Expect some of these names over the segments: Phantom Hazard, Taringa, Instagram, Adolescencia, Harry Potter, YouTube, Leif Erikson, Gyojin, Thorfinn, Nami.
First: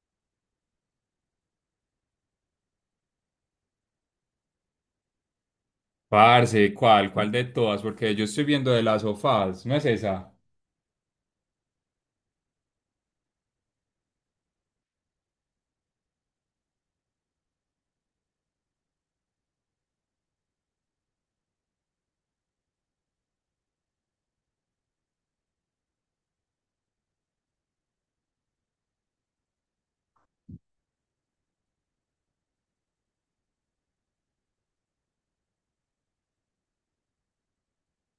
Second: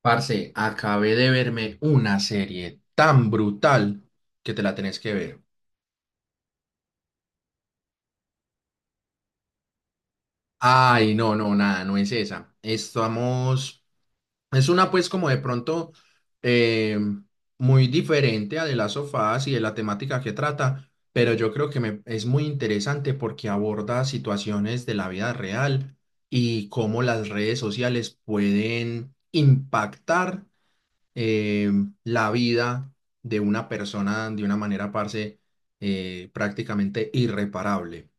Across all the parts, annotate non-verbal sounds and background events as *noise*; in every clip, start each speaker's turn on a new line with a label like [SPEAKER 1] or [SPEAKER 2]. [SPEAKER 1] Parce, acabé de verme una serie tan brutal que te la tenés que ver.
[SPEAKER 2] Parce, ¿cuál? ¿Cuál de todas? Porque yo estoy viendo de las sofás, ¿no es esa?
[SPEAKER 1] Ay, no, no, nada, no es esa. Es una pues como de pronto eh, muy diferente a de las sofás y de la temática que trata, pero yo creo es muy interesante porque aborda situaciones de la vida real y cómo las redes sociales pueden impactar eh, la vida de una persona de una manera, parce, prácticamente irreparable.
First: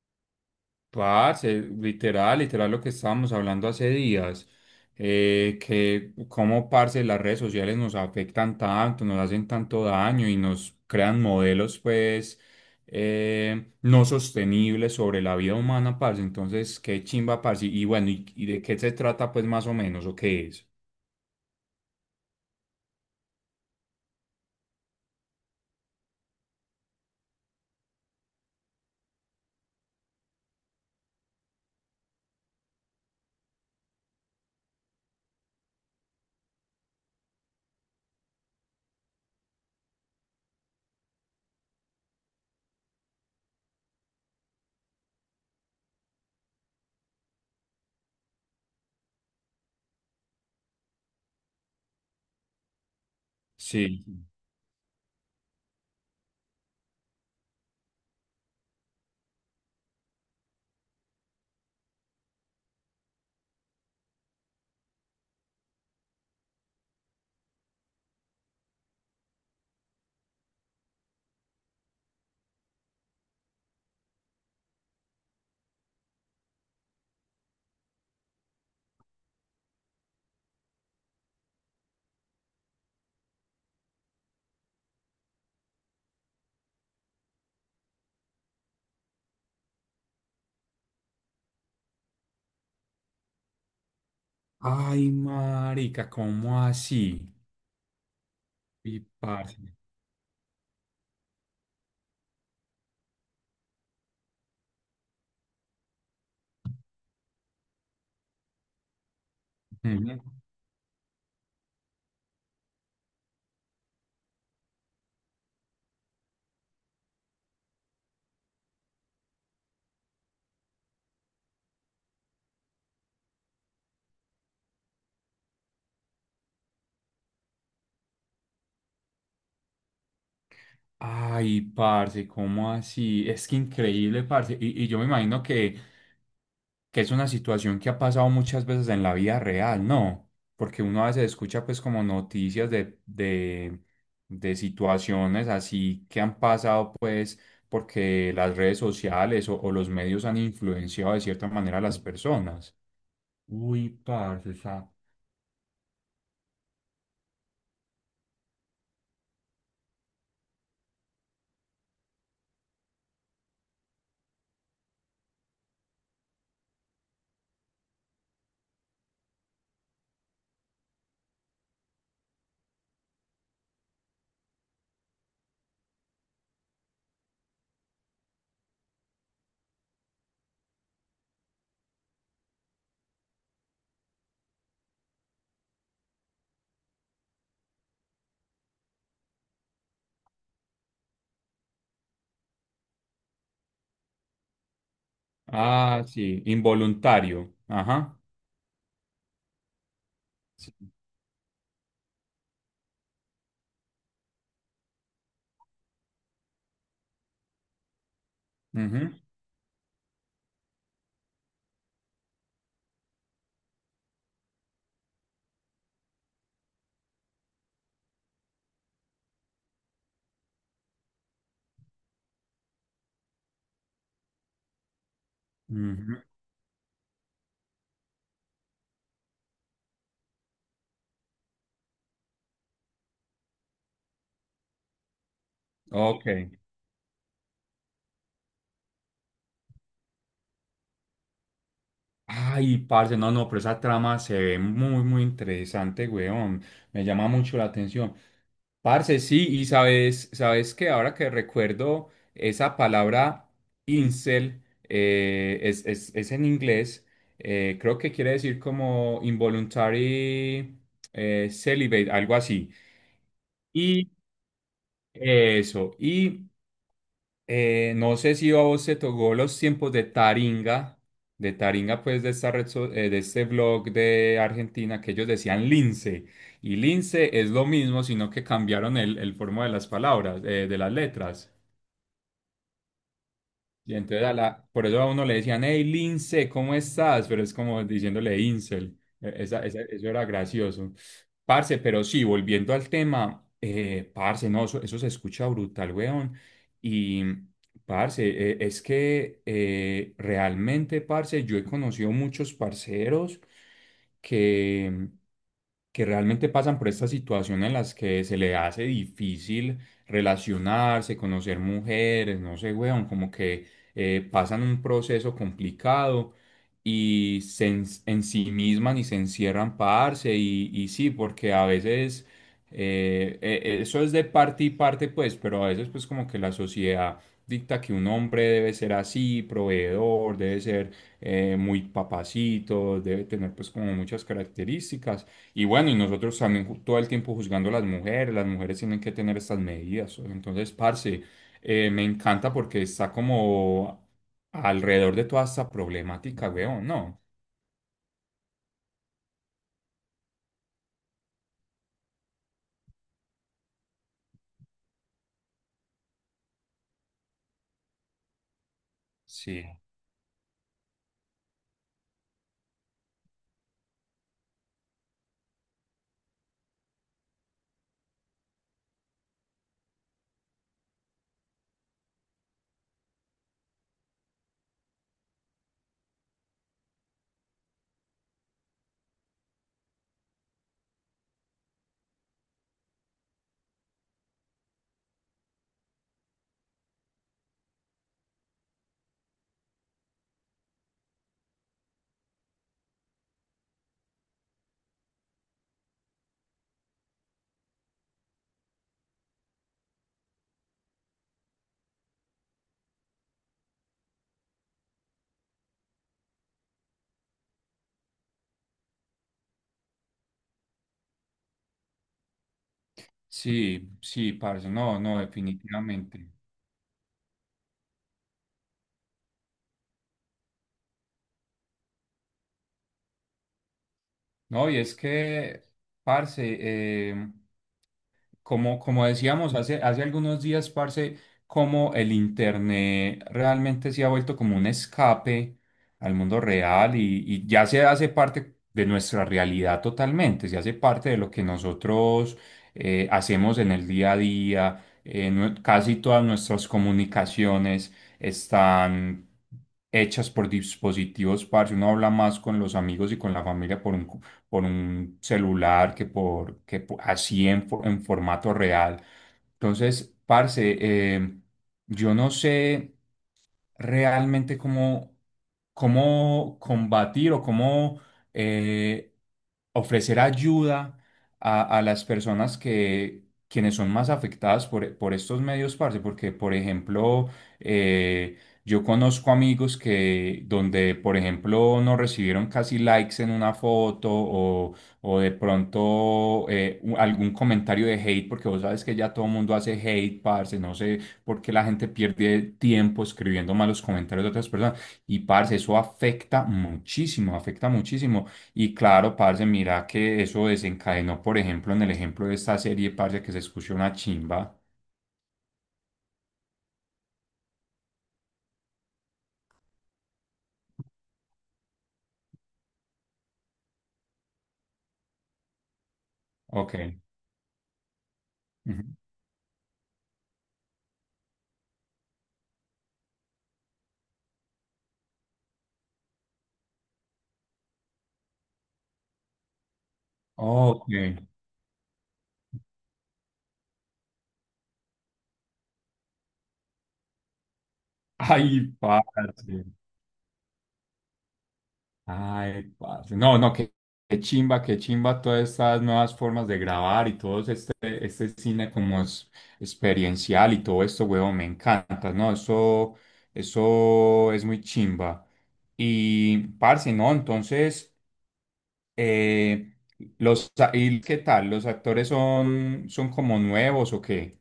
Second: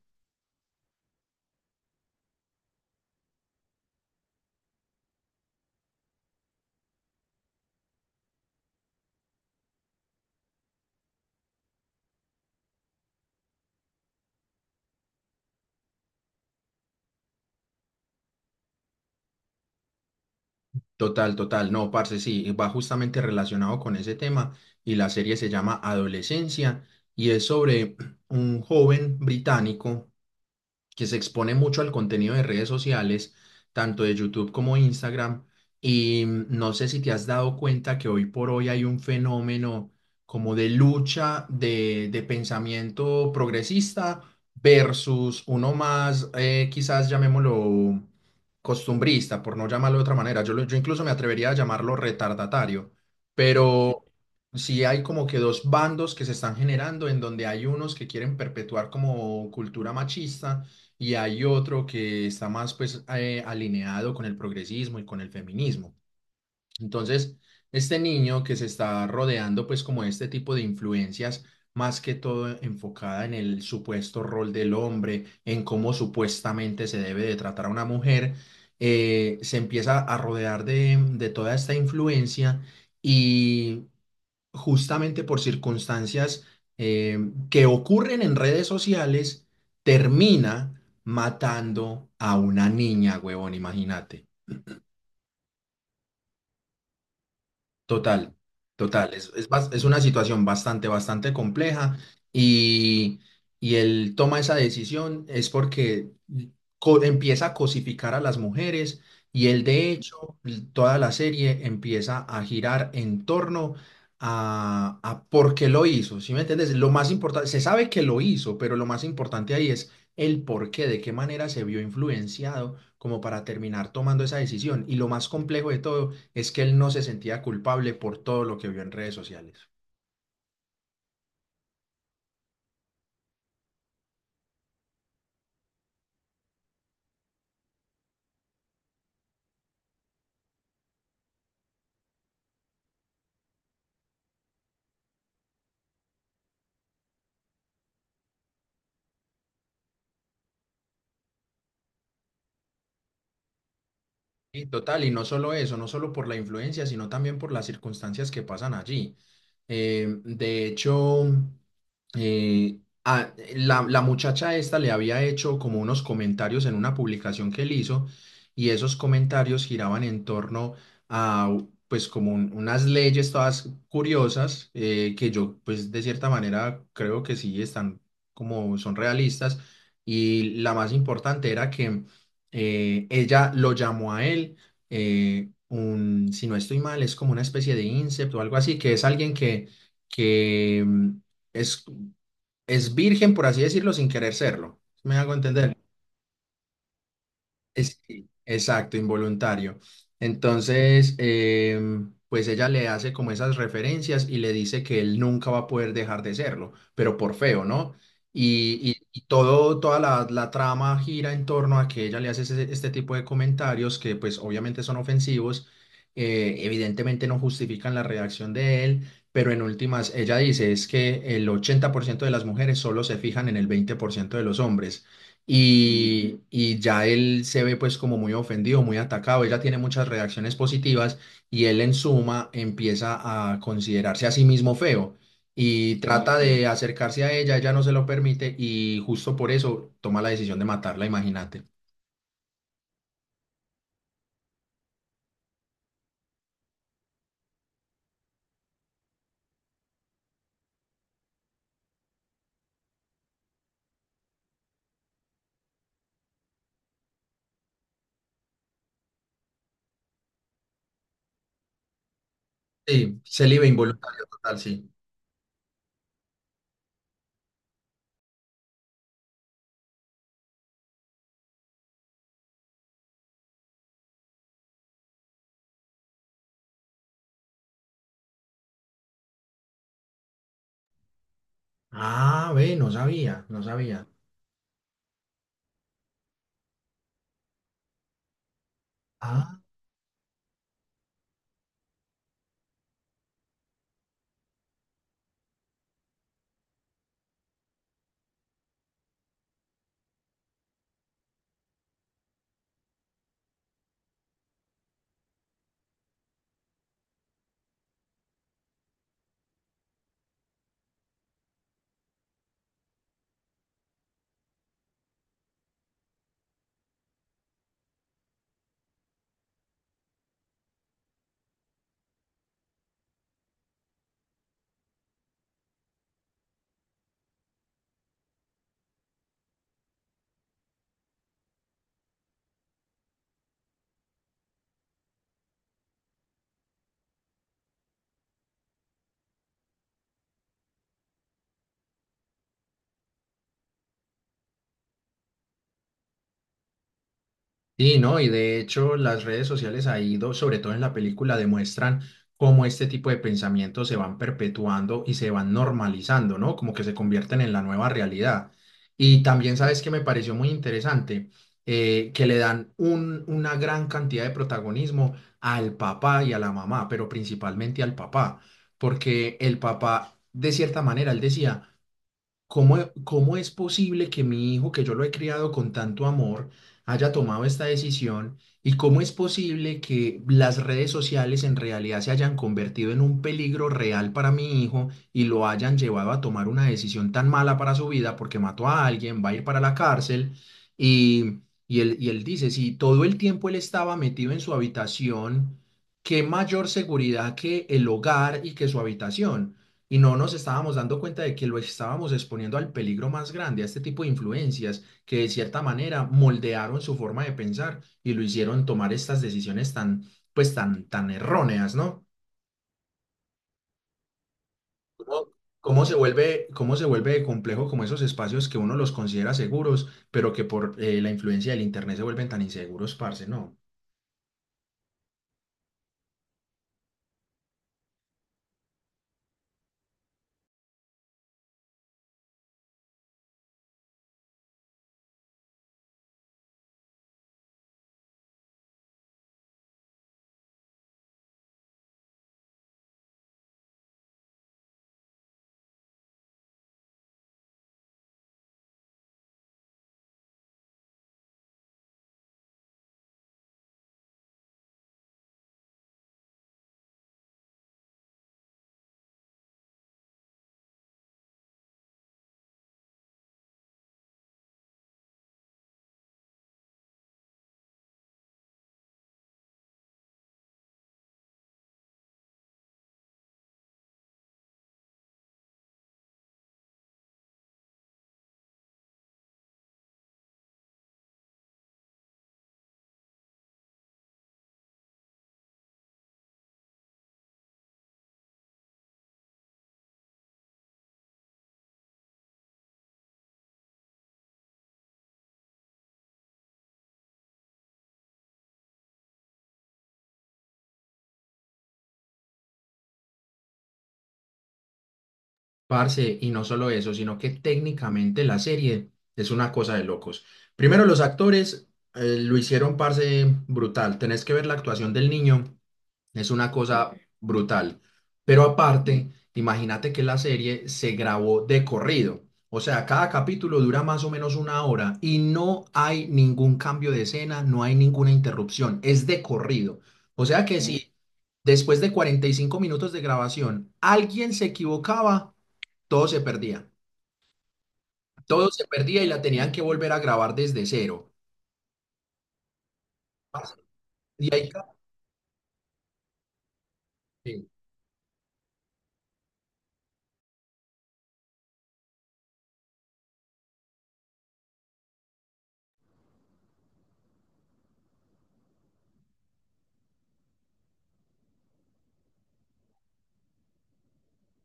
[SPEAKER 2] Parce, literal lo que estábamos hablando hace días, que cómo, parce, las redes sociales nos afectan tanto, nos hacen tanto daño y nos crean modelos, pues, no sostenibles sobre la vida humana, parce. Entonces, qué chimba, parce. Y bueno, ¿y de qué se trata, pues, más o menos, o qué es?
[SPEAKER 1] Total, total. No, parce, sí, va justamente relacionado con ese tema y la serie se llama Adolescencia y es sobre *clears throat* un joven británico que se expone mucho al contenido de redes sociales, tanto de YouTube como Instagram. Y no sé si te has dado cuenta que hoy por hoy hay un fenómeno como de lucha de pensamiento progresista versus uno más, quizás llamémoslo costumbrista, por no llamarlo de otra manera. Yo incluso me atrevería a llamarlo retardatario,
[SPEAKER 2] Sí.
[SPEAKER 1] pero sí hay como que dos bandos que se están generando en donde hay unos que quieren perpetuar como cultura machista y hay otro que está más pues alineado con el progresismo y con el feminismo. Entonces, este niño que se está rodeando pues como este tipo de influencias, más que todo enfocada en el supuesto rol del hombre, en cómo supuestamente se debe de tratar a una mujer, se empieza a rodear de toda esta influencia y justamente por circunstancias eh, que ocurren en redes sociales, termina matando a una niña, huevón, imagínate.
[SPEAKER 2] Ay, marica, ¿cómo así?
[SPEAKER 1] Total,
[SPEAKER 2] Y
[SPEAKER 1] total. Es, es,
[SPEAKER 2] parce.
[SPEAKER 1] bas- es una situación bastante, bastante compleja y, y él toma esa decisión es porque empieza a cosificar a las mujeres y él de
[SPEAKER 2] Ujú.
[SPEAKER 1] hecho toda la serie empieza a girar en torno a por qué lo hizo. ¿Sí me entiendes? Lo más importante, se sabe que lo hizo, pero lo más importante ahí es el por qué, de qué manera se vio influenciado como para terminar tomando esa decisión. Y lo más complejo de todo es que él no se sentía culpable por todo lo que vio en redes sociales.
[SPEAKER 2] Ay, parce, ¿cómo así? Es que increíble, parce. Y yo me imagino que es una situación que ha pasado muchas veces en la vida real, ¿no? Porque uno a veces escucha pues como noticias de situaciones así que han pasado pues porque las redes sociales o los medios han influenciado de cierta manera a las personas. Uy, parce,
[SPEAKER 1] Sí,
[SPEAKER 2] esa.
[SPEAKER 1] total, y no solo eso, no solo por la influencia, sino también por las circunstancias que pasan allí. De hecho, la muchacha esta le había hecho como unos comentarios en una publicación que él hizo, y esos comentarios giraban en torno a, pues, como unas leyes todas curiosas, que yo, pues, de cierta manera creo que sí están como son realistas, y la más importante era que ella lo llamó a él, si no estoy mal, es como una especie de incept o algo así, que es alguien que, que mm, es, es virgen, por así decirlo, sin querer serlo. ¿Sí? ¿Me hago entender?
[SPEAKER 2] Ah, sí, involuntario. Ajá.
[SPEAKER 1] Sí, exacto, involuntario.
[SPEAKER 2] Sí.
[SPEAKER 1] Entonces, pues ella le hace como esas referencias y le dice que él nunca va a poder dejar de serlo, pero por feo, ¿no? Y, y-
[SPEAKER 2] Ujú,
[SPEAKER 1] y todo, toda la, la trama gira en torno a que ella le hace este tipo de comentarios que pues obviamente son ofensivos, evidentemente no justifican la reacción de él, pero en últimas ella dice es que el 80% de las mujeres solo se fijan en el 20% de los hombres
[SPEAKER 2] ujú.
[SPEAKER 1] y ya él se ve pues como muy ofendido, muy atacado, ella tiene muchas reacciones positivas y él en suma empieza a considerarse a sí mismo feo y
[SPEAKER 2] Ok.
[SPEAKER 1] trata de acercarse a ella, ella no se lo permite y justo por eso toma la decisión de matarla, imagínate.
[SPEAKER 2] Ay, parce, no, no, pero esa trama se ve muy interesante, weón. Me llama mucho la atención. Parce, sí, y sabes que ahora que recuerdo esa palabra incel, es en inglés, creo que quiere decir como involuntary celibate, algo así.
[SPEAKER 1] Sí, célibe
[SPEAKER 2] Y
[SPEAKER 1] involuntario total, sí.
[SPEAKER 2] eso, y no sé si a vos te tocó los tiempos de Taringa, pues de esta red, de este blog de Argentina, que ellos decían lince. Y lince es lo mismo, sino que cambiaron el forma de las palabras, de las letras.
[SPEAKER 1] Ah, ve, no sabía, no
[SPEAKER 2] Y
[SPEAKER 1] sabía.
[SPEAKER 2] entonces a la, por eso a uno le decían, hey Lince, ¿cómo estás? Pero es como diciéndole Incel.
[SPEAKER 1] ah
[SPEAKER 2] Eso era gracioso. Parce, pero sí, volviendo al tema, parce, no, eso se escucha brutal, weón. Y, parce, es que realmente, parce, yo he conocido muchos parceros que que realmente pasan por esta situación en las que se le hace difícil relacionarse, conocer mujeres, no sé, weón, como que pasan un proceso complicado y en sí mismas y se encierran para darse y sí, porque a veces eso es de parte y parte, pues, pero a veces pues como que la sociedad dicta que un hombre debe ser así, proveedor, debe ser muy papacito, debe tener pues como muchas características. Y bueno, y nosotros también todo el tiempo juzgando a las mujeres tienen que tener estas medidas. Entonces, parce, me encanta porque está como alrededor de toda esta problemática, weón, ¿no?
[SPEAKER 1] Sí, ¿no? Y de hecho las redes sociales ha ido, sobre todo en la película, demuestran cómo este tipo de pensamientos se van perpetuando y se van normalizando, ¿no? Como que se convierten en la nueva realidad. Y también,
[SPEAKER 2] Sí.
[SPEAKER 1] ¿sabes que me pareció muy interesante? Que le dan una gran cantidad de protagonismo al papá y a la mamá, pero principalmente al papá, porque el papá, de cierta manera, él decía... ¿Cómo es posible que mi hijo, que yo lo he criado con tanto amor, haya tomado esta decisión? ¿Y cómo es posible que las redes sociales en realidad se hayan convertido en un peligro real para mi hijo y lo hayan llevado a tomar una decisión tan mala para su vida porque mató a alguien, va a ir para la cárcel? Y, y él dice, si todo el tiempo él estaba metido en su habitación, ¿qué mayor seguridad que el hogar y que su habitación? Y no nos estábamos dando cuenta de que lo estábamos exponiendo al peligro más grande, a este tipo de influencias que de cierta manera moldearon su forma de pensar y lo hicieron tomar estas decisiones tan, pues tan, tan erróneas, ¿no?
[SPEAKER 2] Sí, sí, parce, no, no,
[SPEAKER 1] ¿Cómo, cómo se
[SPEAKER 2] definitivamente.
[SPEAKER 1] vuelve, cómo se vuelve de complejo como esos espacios que uno los considera seguros, pero que por la influencia del internet se vuelven tan inseguros, parce, ¿no?
[SPEAKER 2] No, y es que, parce, eh, como, hace algunos días, parce, como el Internet realmente se ha vuelto como un escape al mundo real y ya se hace parte de nuestra realidad totalmente, se hace parte de lo que nosotros hacemos en el día a día, casi todas nuestras comunicaciones están hechas por dispositivos, parce, uno habla más con los amigos y con la familia por un celular que por que po- así en, fo- en formato real. Entonces, parce, yo no sé realmente cómo combatir o cómo eh, ofrecer ayuda a, quienes son más afectadas por estos medios, parce, porque, por ejemplo, eh, yo conozco amigos que donde, por ejemplo, no recibieron casi likes en una foto o de pronto algún comentario de hate, porque vos sabes que ya todo el mundo hace hate, parce, no sé porque la gente pierde tiempo escribiendo malos comentarios de otras personas. Y parce, eso afecta muchísimo, afecta muchísimo. Y claro, parce, mira que eso desencadenó, por ejemplo, en el ejemplo de esta serie, parce, que se escuchó una chimba.
[SPEAKER 1] Parce, y no solo eso, sino que técnicamente la serie es una cosa de locos. Primero, los actores lo hicieron, parce, brutal. Tenés que ver la actuación del niño, es una
[SPEAKER 2] Ok.
[SPEAKER 1] cosa brutal. Pero
[SPEAKER 2] Ujú.
[SPEAKER 1] aparte, imagínate que la serie se grabó de corrido. O sea, cada capítulo dura más o menos una hora y no hay ningún cambio de escena, no hay ninguna interrupción, es de corrido. O sea que si
[SPEAKER 2] Ok.
[SPEAKER 1] después de 45 minutos de grabación alguien se equivocaba, todo se perdía. Todo se
[SPEAKER 2] Ay,
[SPEAKER 1] perdía y la
[SPEAKER 2] parce.
[SPEAKER 1] tenían que volver a grabar desde cero.
[SPEAKER 2] Ay, parce. No,
[SPEAKER 1] Parce,
[SPEAKER 2] no, qué,
[SPEAKER 1] y ahí,
[SPEAKER 2] qué chimba todas estas nuevas formas de grabar y todo
[SPEAKER 1] sí.
[SPEAKER 2] este, este cine como es experiencial y todo esto, huevón, me encanta, ¿no? Eso es muy chimba. Y, parce, ¿no? Entonces, eh, los, ¿y qué tal? Son como nuevos o qué?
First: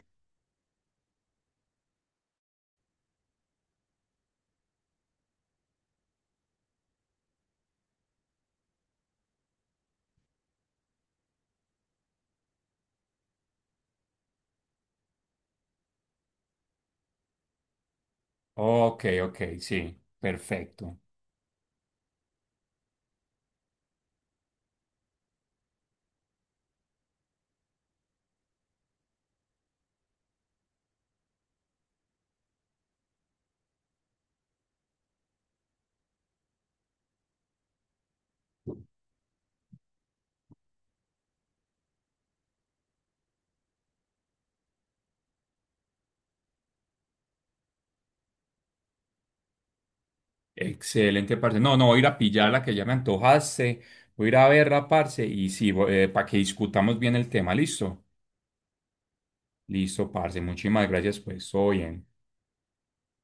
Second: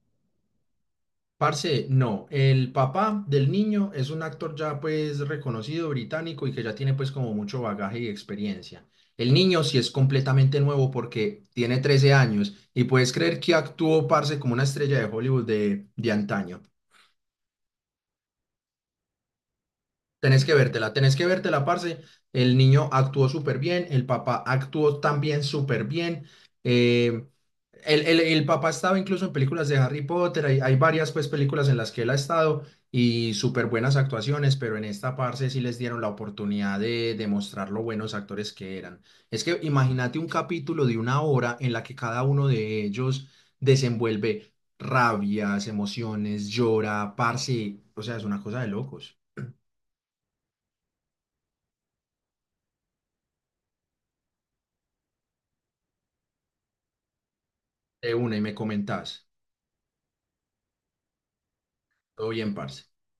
[SPEAKER 1] Parce, no, el papá del niño es un actor ya pues reconocido británico y que ya tiene pues como mucho bagaje y experiencia. El niño sí es completamente nuevo porque tiene 13 años y puedes creer que actuó, parce, como una estrella de Hollywood de antaño.
[SPEAKER 2] Ok, ok, sí, perfecto.
[SPEAKER 1] Tenés que vértela, parce. El niño actuó súper bien, el papá actuó también súper bien. eh, el papá estaba incluso en películas de Harry Potter, hay varias pues películas en las que él ha estado y súper buenas actuaciones, pero en esta parce sí les dieron la oportunidad de demostrar lo buenos actores que eran. Es que imagínate un capítulo de una hora en la que cada uno de ellos desenvuelve rabias, emociones, llora, parce, o sea, es una cosa de locos.
[SPEAKER 2] Excelente, parce. No, no, voy a ir a pillarla que ya me antojaste. Voy a ir a verla, parce. Y sí, para que discutamos bien el tema. ¿Listo?
[SPEAKER 1] De una y me comentás.
[SPEAKER 2] Listo, parce. Muchísimas gracias, pues. Todo bien.
[SPEAKER 1] Todo bien, parce.